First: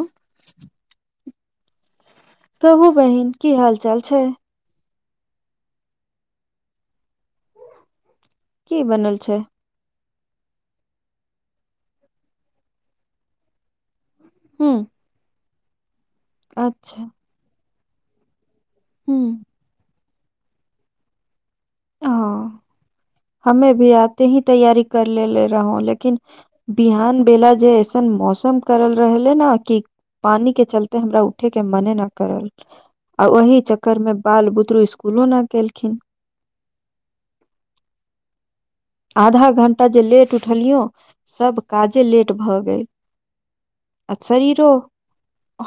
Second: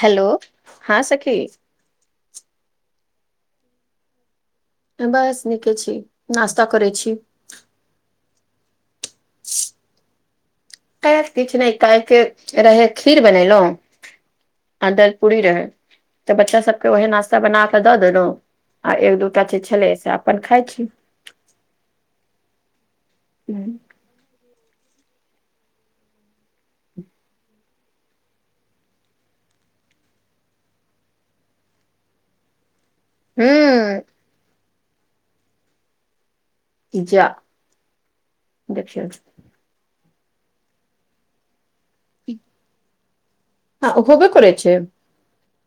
Hello हाँ सखी कहू बहिन की हाल चाल छै बस नीके छी नास्ता करे छी कि बनल छै [inaudible] [unintelligible] किछ नय काइलके रहे खीर बनेलो हूँ देल पूरी रहै तऽ बच्चा सबके अच्छा ओहे नाास्ता बनााक दऽ देलू आ एक दू हूँ टा चीज छलै से अपन खाइ छी हँ हमे भी आते ही तैयारी कर ले ले रहौ लेकिन बिहान बेला जे ऐसन मौसम करल रहले ने कि पानी के चलते हमरा उठे के मने न करल आ ओहि चक्कर हूँ मे बाल बुतरू स्कुलो न गेलखिन जा देखियो न आधा घंटा जे लेट उठलियो सब काजे लेट भऽ गेल हँ आ होबे करै शरीरो छै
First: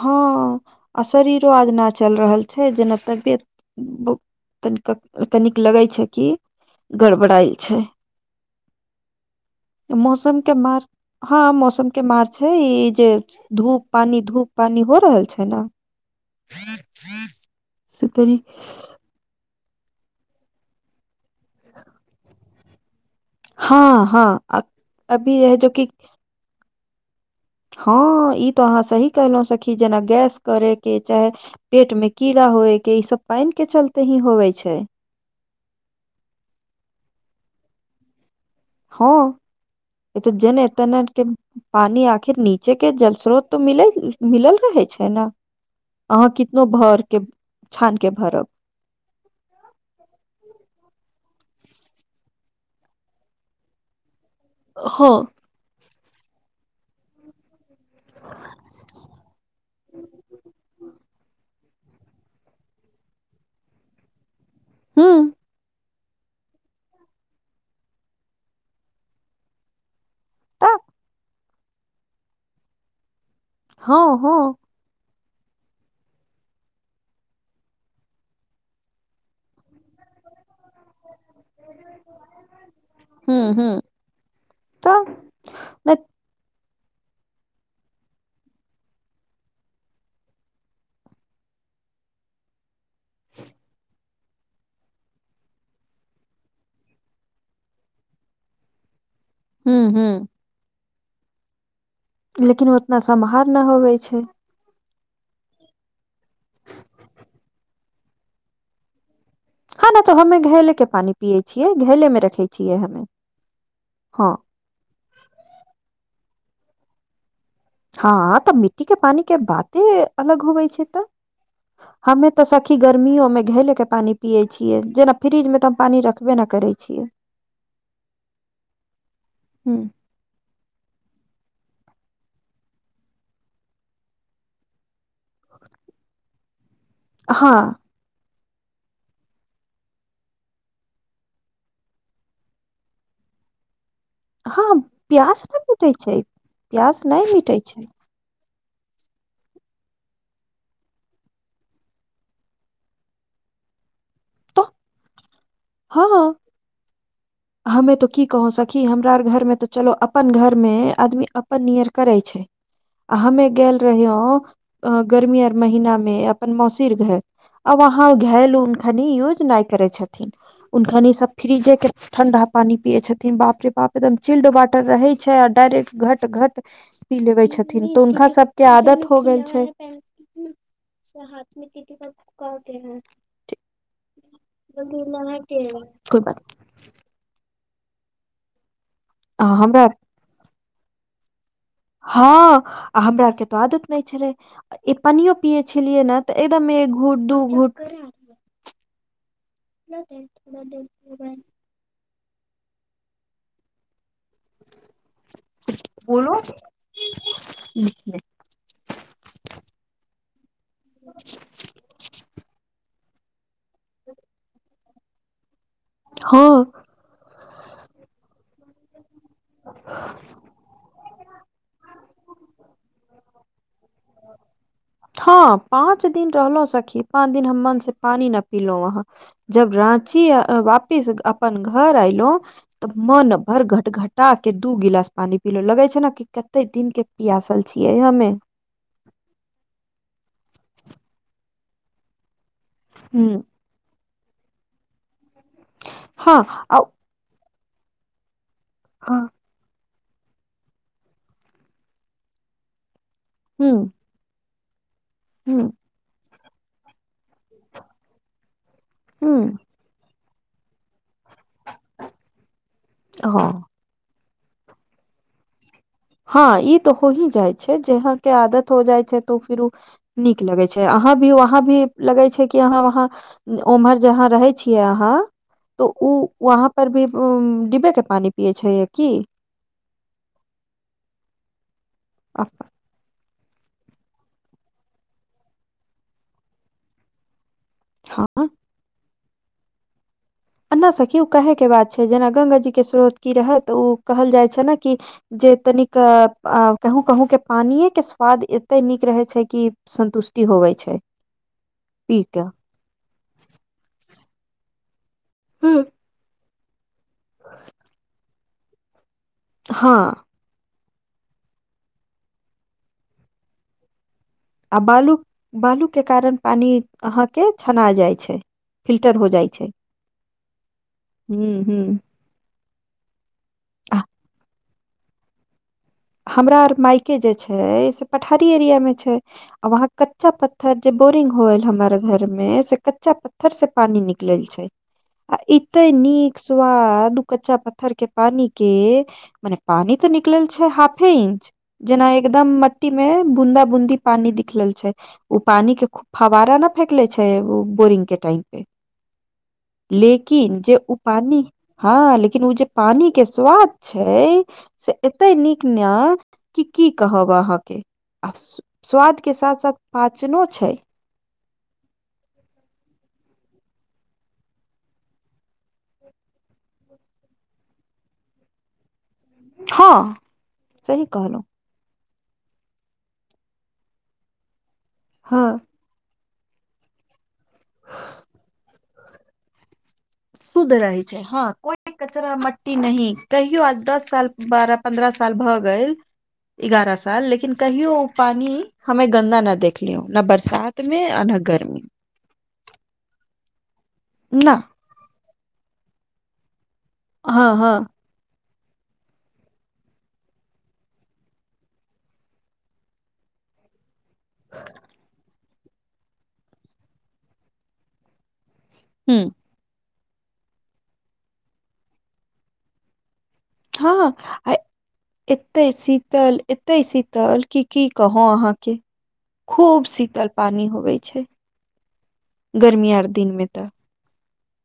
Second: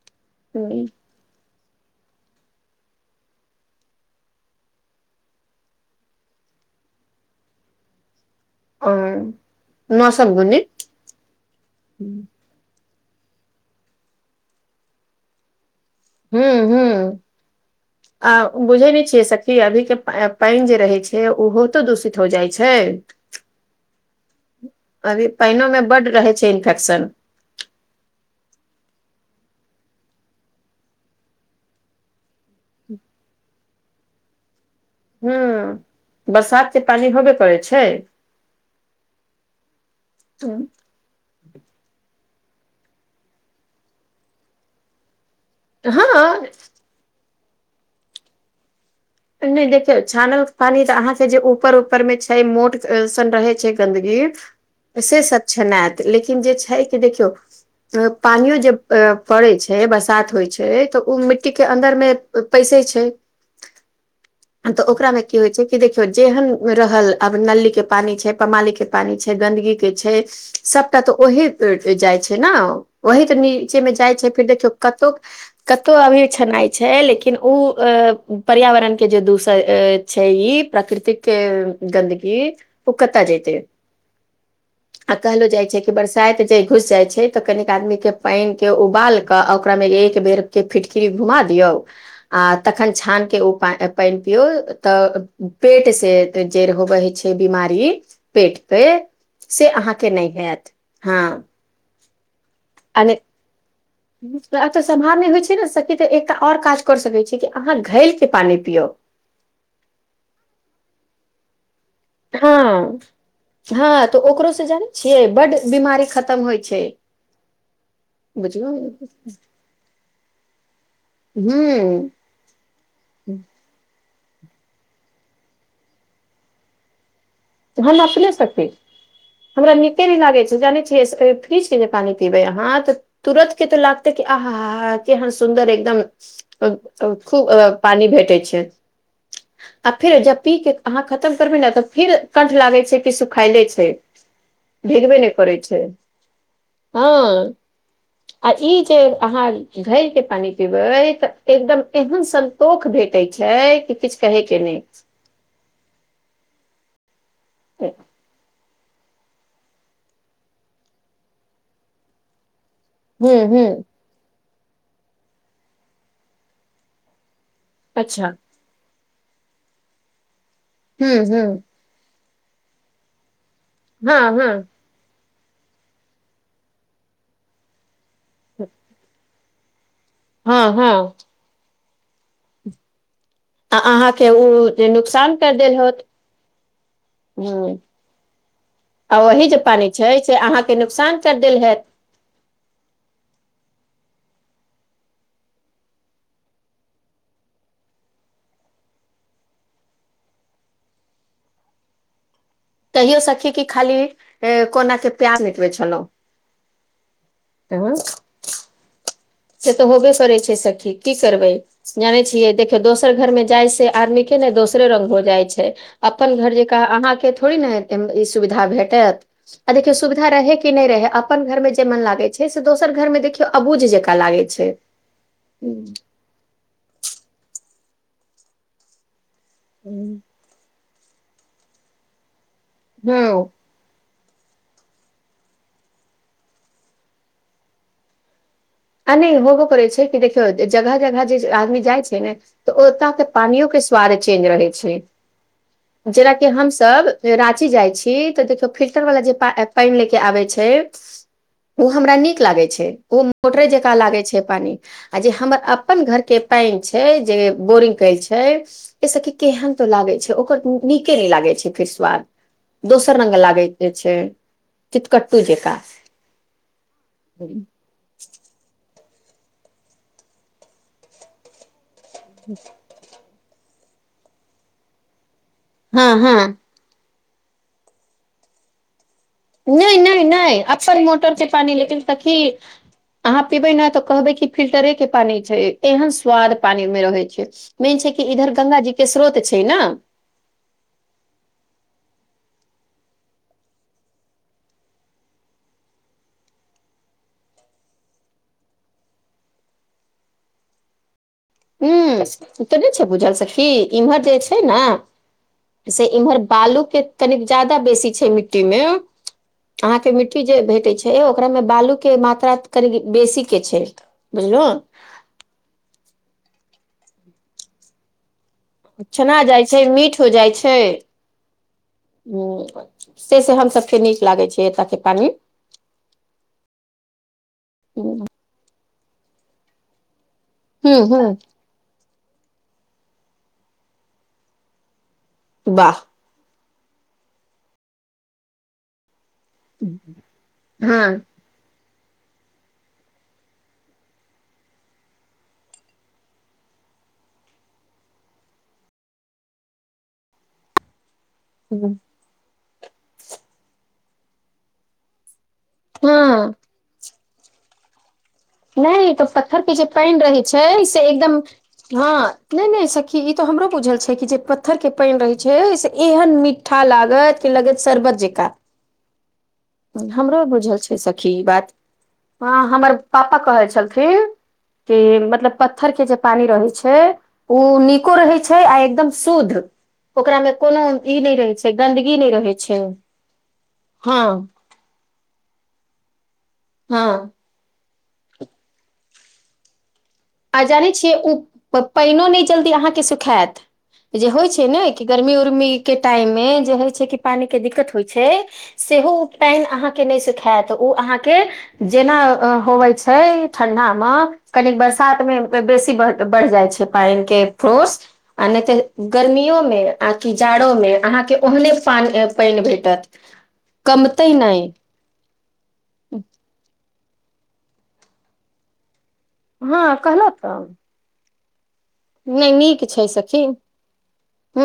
हँ हम्म, आ शरीर रो आज ना चल रहल छै जेना तबियत तनिक्क कनिक लगै छै कि गड़बड़ायल छै [unintelligible] मौसम के माइर हँ मौसम के माइर छै है ई जे धूप पानी धूप पानी हो रहल छै न हूँ हूँ से आ तनी बुझै नय छियै सखी खी अभी के पाइन जे रहै छै ओहो तो दूषित हो जाइ छै हँ हँ अभी है पाइनो जो मे कि बड रहै छै इन्फेक्शन हँ ई तऽ अहाँ सही कहलहुँ सखी जेना गैस करयकी चाहे पेट में कीड़ा होवे के ईं सब पानि के चलते ही होवे छै हूँ बरसात के पानि होबे करै छै हँ इ तऽ जने तने के पानि आखिर नीचे के जल स्रोत तऽ मिल मिलल रहे छै न अहाँ हँ कितनो भर के छान के भरब नइ देखियौ छानल पानी तऽ अहाँके जे ऊपर ऊपर मे छै मोट सन रहै छै गन्दगी हूँ से सब छनेत लेकिन जे छै कि देखियौ। पानियो जे पड़ै छै बरसात होइ छै तऽ ओ मिट्टी के अन्दर मे। पैसे छै। तऽ ओकरा मे की होइ छै कि देख -यो जेहन रहल आब नली के पानी छै पमाली के पानी छै गदगी के छै। सबटा तऽ ओही जाइ छै न ओही तऽ नीचे मे हँ जाइ छै हँ फेर देखियौ। कतौ कतौ अभी छनाइ छै लेकिन ओ पर्यावरण। के जे दूसर छै ई प्रकृतिक। के गन्दगी ओ कतऽ जेते। हूँ हूँ तऽ आ कहलो जाय छै कि बरसाइत जे घुस जाय छै तऽ कनीक आदमी के पैन के उबाल। ओकरा मे एक बेर के फिटकीरी घुमा दियौ आ तख छान के ओ पा पइन पियू तऽ पेट से जेड़ होबै छै बीमारी पेट पे से हूँ अहाँके हूँ नै हेएत हँ। लेकिन ओतना सम्हार ना होबै छै। ब [unintelligible] तऽ सम्हार नै होइ छै ने सकि त एकटा आओर काज क सकै‌ छी कि अहाँ घैल के पानि पियौ हँ न तो हमे घैेले के पानी पियै छियै घैेले मे रखे हँ छियै हमे हँ तऽ ओकरो सऽ जानै छियै बड्ड बीमारी खतम होइ छै हँ तऽ बुझलहु मिट्टी के पानी के बाते अलग होवे छै तऽ हुॅं हमे तऽ सखी गर्मियो मे घैले के पानि पियै छियै जेना फ्रिज मे तऽ हम पानि रखबे न करै छियै हम अपने सखी हमरा हूँ नीके नै लागे छै जानै छी [unintelligible] फ्रिज के पानि पीबै अहाँ तऽ तुरत के तऽ लागतै कि आहाहा केहन सुन्दर एकदम [unintelligible] खूब हँ पानी भेटै छै आ फेर जब पी के अहाँ खतम करबै ने तऽ फिर कंठ लागे छै कि सुखायले छै हँ भिगबे नय प्यास करै नहि छै मिटै प्यास हँ नहि मिटै छै आ ई जे अहाँ घैल के पानी पीबे तऽ एकदम एहन सं तोख भेटै छै कि किछ कहे के तऽ नै हँ हमे तो की कहो सक की हमरा आर घर में तऽ चलो अपन घर मे आदमी अपन नियर करै छै हूँ हमे हूँ गेल रहियौ अ गर्मी आर महिना मे अपन मौसीर घर आब वहा अच्छा घैल‌उल खनि यूज नय करै छथिन उनखनि हूँ सब हूँ फ्रीजे के ठंडा पानी पिये छथिन बाप रे बाप एकदम हँ चिल्ड हँ वाटर रहै छै आ डायरेक्ट घट घट पी लेबे छथिन तऽ हुनका सबके आदत हो गेल छै त [inaudible] हँ हँ ठी [inaudible] आ अहाँके उ जे नुकसान कैर देल होत कोइ बात हुॅं आ ओही जे पानी छै से अहाँके नुकसान कर देल हैत हँ आ हमरा आरके त आदत नै छलै ए पानीओ पीए छेलियै ने तऽ एकदम एक घुट दू घुट [inaudible] कहियो सखी कि खाली [unintelligible] कोना के प्यार निटबै छलौ बोलो [unintelligible] से तऽ होबे करे छै सखी की करबै जानै छियै देखियौ दोस दोसर घर में जाइ से आदमी के नऽ दोसरे रंग भऽ जाइ छै अपन घर हँ जेकाँ अहाँके थोड़े ने ई सुविधा भेटत आ देखियौ सुविधा रहै कि नै रहै अपन घरमे जे मन लागै छै से दोसर घरमे मे देखियौ अबुझ जेक हँ पाँच दिन रहलो सखी पाँच दिन हम मन से पानी नऽ पीलो वहाँ जब राची वापिस अपन घर अयलो तऽ मन हँ भर घट घट पटा के दू गिलास पानी पीलो लगे छै नऽ कि कते दिन के पियासल छियै हमे आ नैय होबो करै छै कि देखियौ जगह जगह जे आदमी जाय छै ने तऽ ओत के हँ पानियो के स्वाद चेंज रहै छै जेना की ह हमसब राँची जाइ छी तऽ देखियौ फिल्टर ह बला जे पा ए पइन लेके आबै छैय उऽ हमरा निक लागै छै मोटरे जेकाँ लागे छै पानी आ जे हमर अपन घर के पाइन छै जे बोरिंग काइल छै ए सखि ह केहन लागे छै ओकर नीके नैय लागे छै फेर स्वाद दोसर रंग हँ लागै छै चितकट्टू जेका हँ ई तऽ हो ही जाइ छै जहाके आदत हो जाइ छै तो फिर उ नीक लगै छै अहाँ भी वहाँ भी लगै छै कि अहाँ वहाँ उम्हर जहाँ रहे छियै अहाँ तो हँ उ हँ वहा पर भी उ डिब्बे के पानी पियए छै यऽ की नहि नहि नहि अक्सर मोटर के पानी लेकिन सकी अहाँ पीबै ने तऽ कहबै कि फिल्टरे के पानी छै एहन स्वाद पानी मऽ रहै छै मेन छै कि इधर गंगा जी के स्रोत छै नऽ एन्ना सकी ओ कहे के बात छै जेना ग्ंगा जी के स्रोत की रहय तऽ ओ कहल जाय छै नऽ कि जे तनिक कहूँ कहूँ के पानिेके स्वाद एते नीक रहै छै कि संन्तुष्टि होवै छै पी के हू तऽ नहि छै बुझल सखी इम्हर जे छै ने से इम्हर बालू के कनिक ज्यदा बेसी छै मिट्टी मे हँ अहाँके मिट्टी कटी जे भेटै छै ओकरामे बालू के मात्रा कनि बेसी के छै आ बुझलहु बालू बालू के कारण पानी अहाँके छना जाइ छैय छना जाइ छै मीठ हो जाइ छै हूँ हूँ हू से से हम सबके नीक लागे छै एतय के पानि हमरा आर मायके जे छै से पठारी एरिया मे छै आ वहाँ कच्चा प पत्थर ह जे ह बोरिंग होल हमरा घर में से कच्चा पत्थर से पानी निकले छै आ एते वाह नीक स्वाद उऽ कच्चा पत्थर के पानी के मने पानी तऽ निकले छै हा हँ जेना एकदम मट्टी मे बूंदा बूंदी पानी दिखलल छै ओ पानी के फवारा नऽ फेेकले छै ओ बोरिंग के टाइम पे लेकिन जे उऽ पानी हम्म, हँ लेकिन ओ जे पानी के स्वाद छै से एते नीक निक हँ की कहब अहाँके नहि स्वाद तऽ साथ पत्थर साथ के जे पानि रहै पाचनो छै से एकदम हँ नहि नहि सखी ई तो हमरो बुझल छै कि जे पत्थर के पानि रहे छै से एहन मिठ ठा लागत कि लगत सरबत जेका [inaudible] हँ [inaudible] हमरो बुझल छै सही सखी ई कहलहुँ बात [inaudible] हँ हमर पापा कहै छलखिन [inaudible] कि मतलब हँ पत्थर केँ जे पानी रहै छै ओ नीको रहै छै आ एकदम शुद्ध ओकरामे शुद्ध कोनो रहै छै ई नहि हँ रहै छै कोइ गन्दगी नहि कचरा रहै मट्टी छै नहीं कहीयो आ दस हँ साल बार पन्द्रह साल भऽ गेल एगारह हँ साल लेकिन कहियो ओ पानी हमे गन्दा न देख देखलियौ न बरसात मे आ न गर्मी पैनो ने जल्दी अहाँ केँ सुखायत जे होय न छै ने कि गर्मी उर्मी केँ टाइम मे जे होय छै की पान हँ हँ दिक्कत होइ छै सेहो ओ पाइन अहाँकेँ नै सुखैत ओ अहाँकेँ जेना होबै छै ठंडा मे कनी बरसा में बेसी बढ़ जाइ छै पाइन केँ फ्रोस आ नै तऽ ह गर्मियो में आ कि जाड़ो में अहाँकेँ ओहने पा पैन भेटत हँ कमतै आ नहि [inaudible] एते शीतल एत्ते शीतल की की कहुँ अहाँकेँ खूब हँ शीतल कहलहुँ तऽ पानी होवे छै नहि [inaudible] नीक गर्मी आर छै दिन में सखी तऽ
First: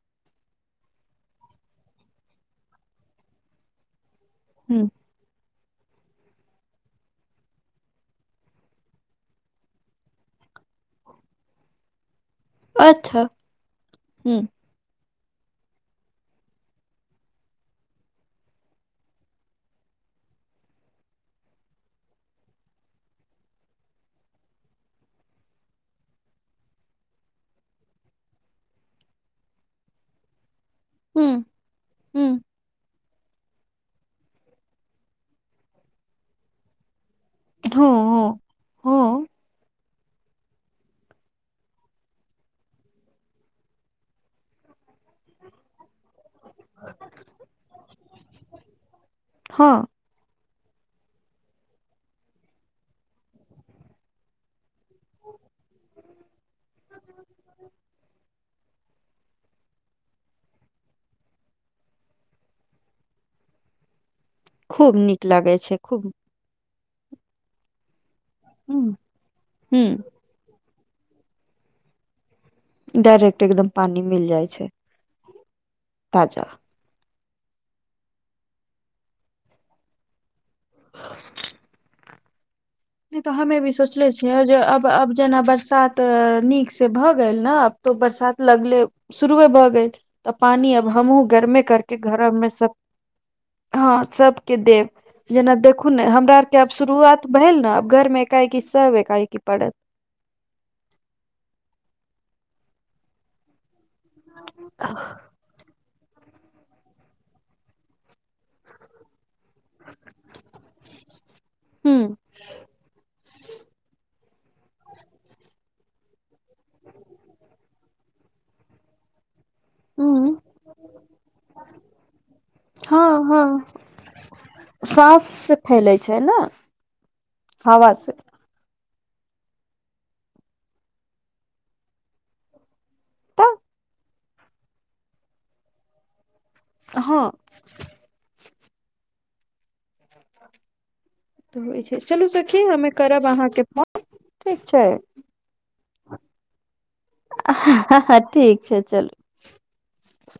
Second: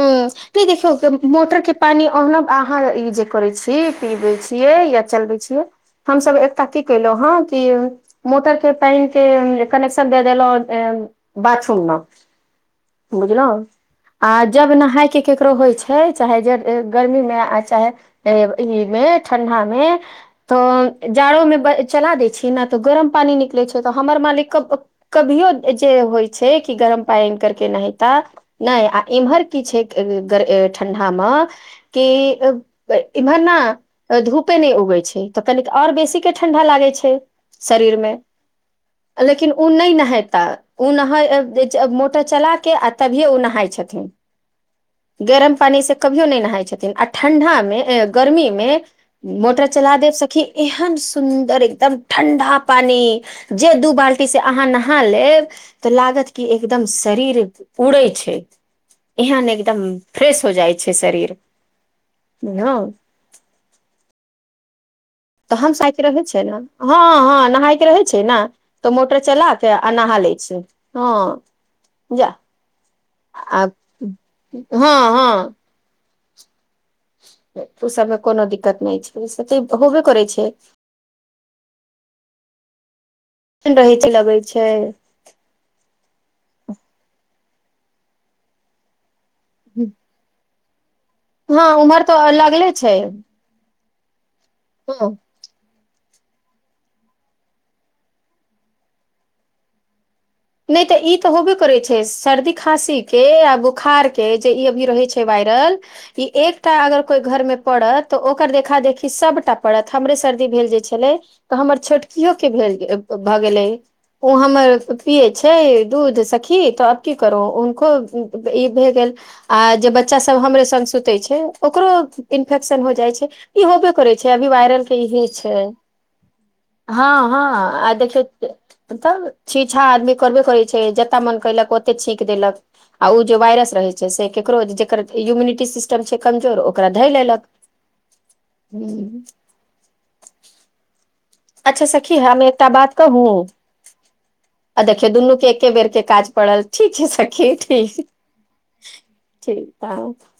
[unintelligible] मोटर के पानी ब अहाँ जे करे छी पीबे छी छिय ह या चलबै छियै हम सब ऐत की कैलु हँ कि मोटर केँ पाइन केँ कनेक्शन दे देलौं बाथरूम मे अच्छा बुझल [inaudible] आ ह जब नैहाय केँ ककरो होइ छै चाहे जे गर्मीमे आ चाहे ऐब ई मे ठंडा में तऽ जाड़ोमे चला दै छियै ने तऽ गरम पानी निकलैत छै तऽ हमर मालिक कब कभियो जे होइ छै कि गरम पन करके नहिता नहि आ इम्हर की छै [unintelligible] ठंडा ह मे ह [inaudible] की हँ इम्हर ना धूपे नै उगै छै तऽ कनी और बेसी केँ ठंडा लागे छै। शरीर में हँ हँ [inaudible] लेकिन ओ नै नहैता ओ [unintelligible] मोटर चला के आ तभियए ओ नहाय छथिन। गरम पानी से कभियो नै नहाइ छथिन आ ठण्डा मे गर्मीमे। मोटर हँ चला देब सखी एहन सुन्दर एकदम ठण्डा पानी। जे दू बाल्टीसँ अहाँ नहा लेब। तऽ लागत की एकदम शरीर उड़ै छै। एहन एकदम फ्रेश हो जाइ छै शरीर [inaudible] बुझलौ खूब नीक। तऽ लागै छै हमसाय कऽ खूब रहै छै ने हँ हँ नहाय कऽ रहे छै न तऽ मोटर चला त ह आ नहा ले छै हँ [inaudible] जा। डायरेक्ट [inaudible] आ एकदम पानी मिल जाइ छै [inaudible] हँ हँ। ताजा। ओ सबमे कोनो दिक्कत नै छै ओ सब तऽ होबे करै छै। [unintelligible] नै तऽ हमे भी रहै सोचले छै लगै छियै जे छै अब आब। जेना बरसात नीक से भऽ गेल ने आब तो बरसात लगले। शुरूए भऽ गेल तऽ पानी आब हमहूँ गर्मे हँ करके उम्हर तऽ घरमे लगले सभ। छै [inaudible] हँ सब केँ देब हँ जेना देखु न हमरा आर केँ आब शुरुआत भेल न अब घर में ऐका ऐकी सब ऐका एकी पड़त। नहि तऽ ई तऽ हैबेकरे छै सर्दी खााँसी के आ बोखार के जे ई अभी रहे छै वैर ई एकटा अगर कोई घर मे पड़त तऽ ओकर देखा देखेी सबटा। हमरेसर्दी भेल छलेतहमर हूँ छोटकीओके भगेलैओहमर। पियै छै दूध सखी तऽ आब की करो हुनको ई भए गेलै। आ जे बच्चा हूँ सब हमरोसङ्ग सुतै छै ओकरो इन्फेक्शन भ जाइ हँ छैय ई हँ होबे करै छैय अभी वायरल के साँस इहे से छै फैले छै ने हँ हँ हवा आ से देखियौ। तब छी छा आदमी करबे करै छै जतय मन कयलक ओते छींक देलक आ ओ जे वायरस रहे छै से केकरो जेकर इम्यूनिटी सिस सभसेकंजर ओकरा धय हँ लेलक तऽ होइ अच्छा छै सखी चलू हमएकटा हमे बात कहू करब अहाँके फोन ठीक आ छै देखियौऔ दुनू के। एके बेर के काज पड़ल ठीक छैसखी हँ ठीक हँ ठीक छै चलू ठीक त।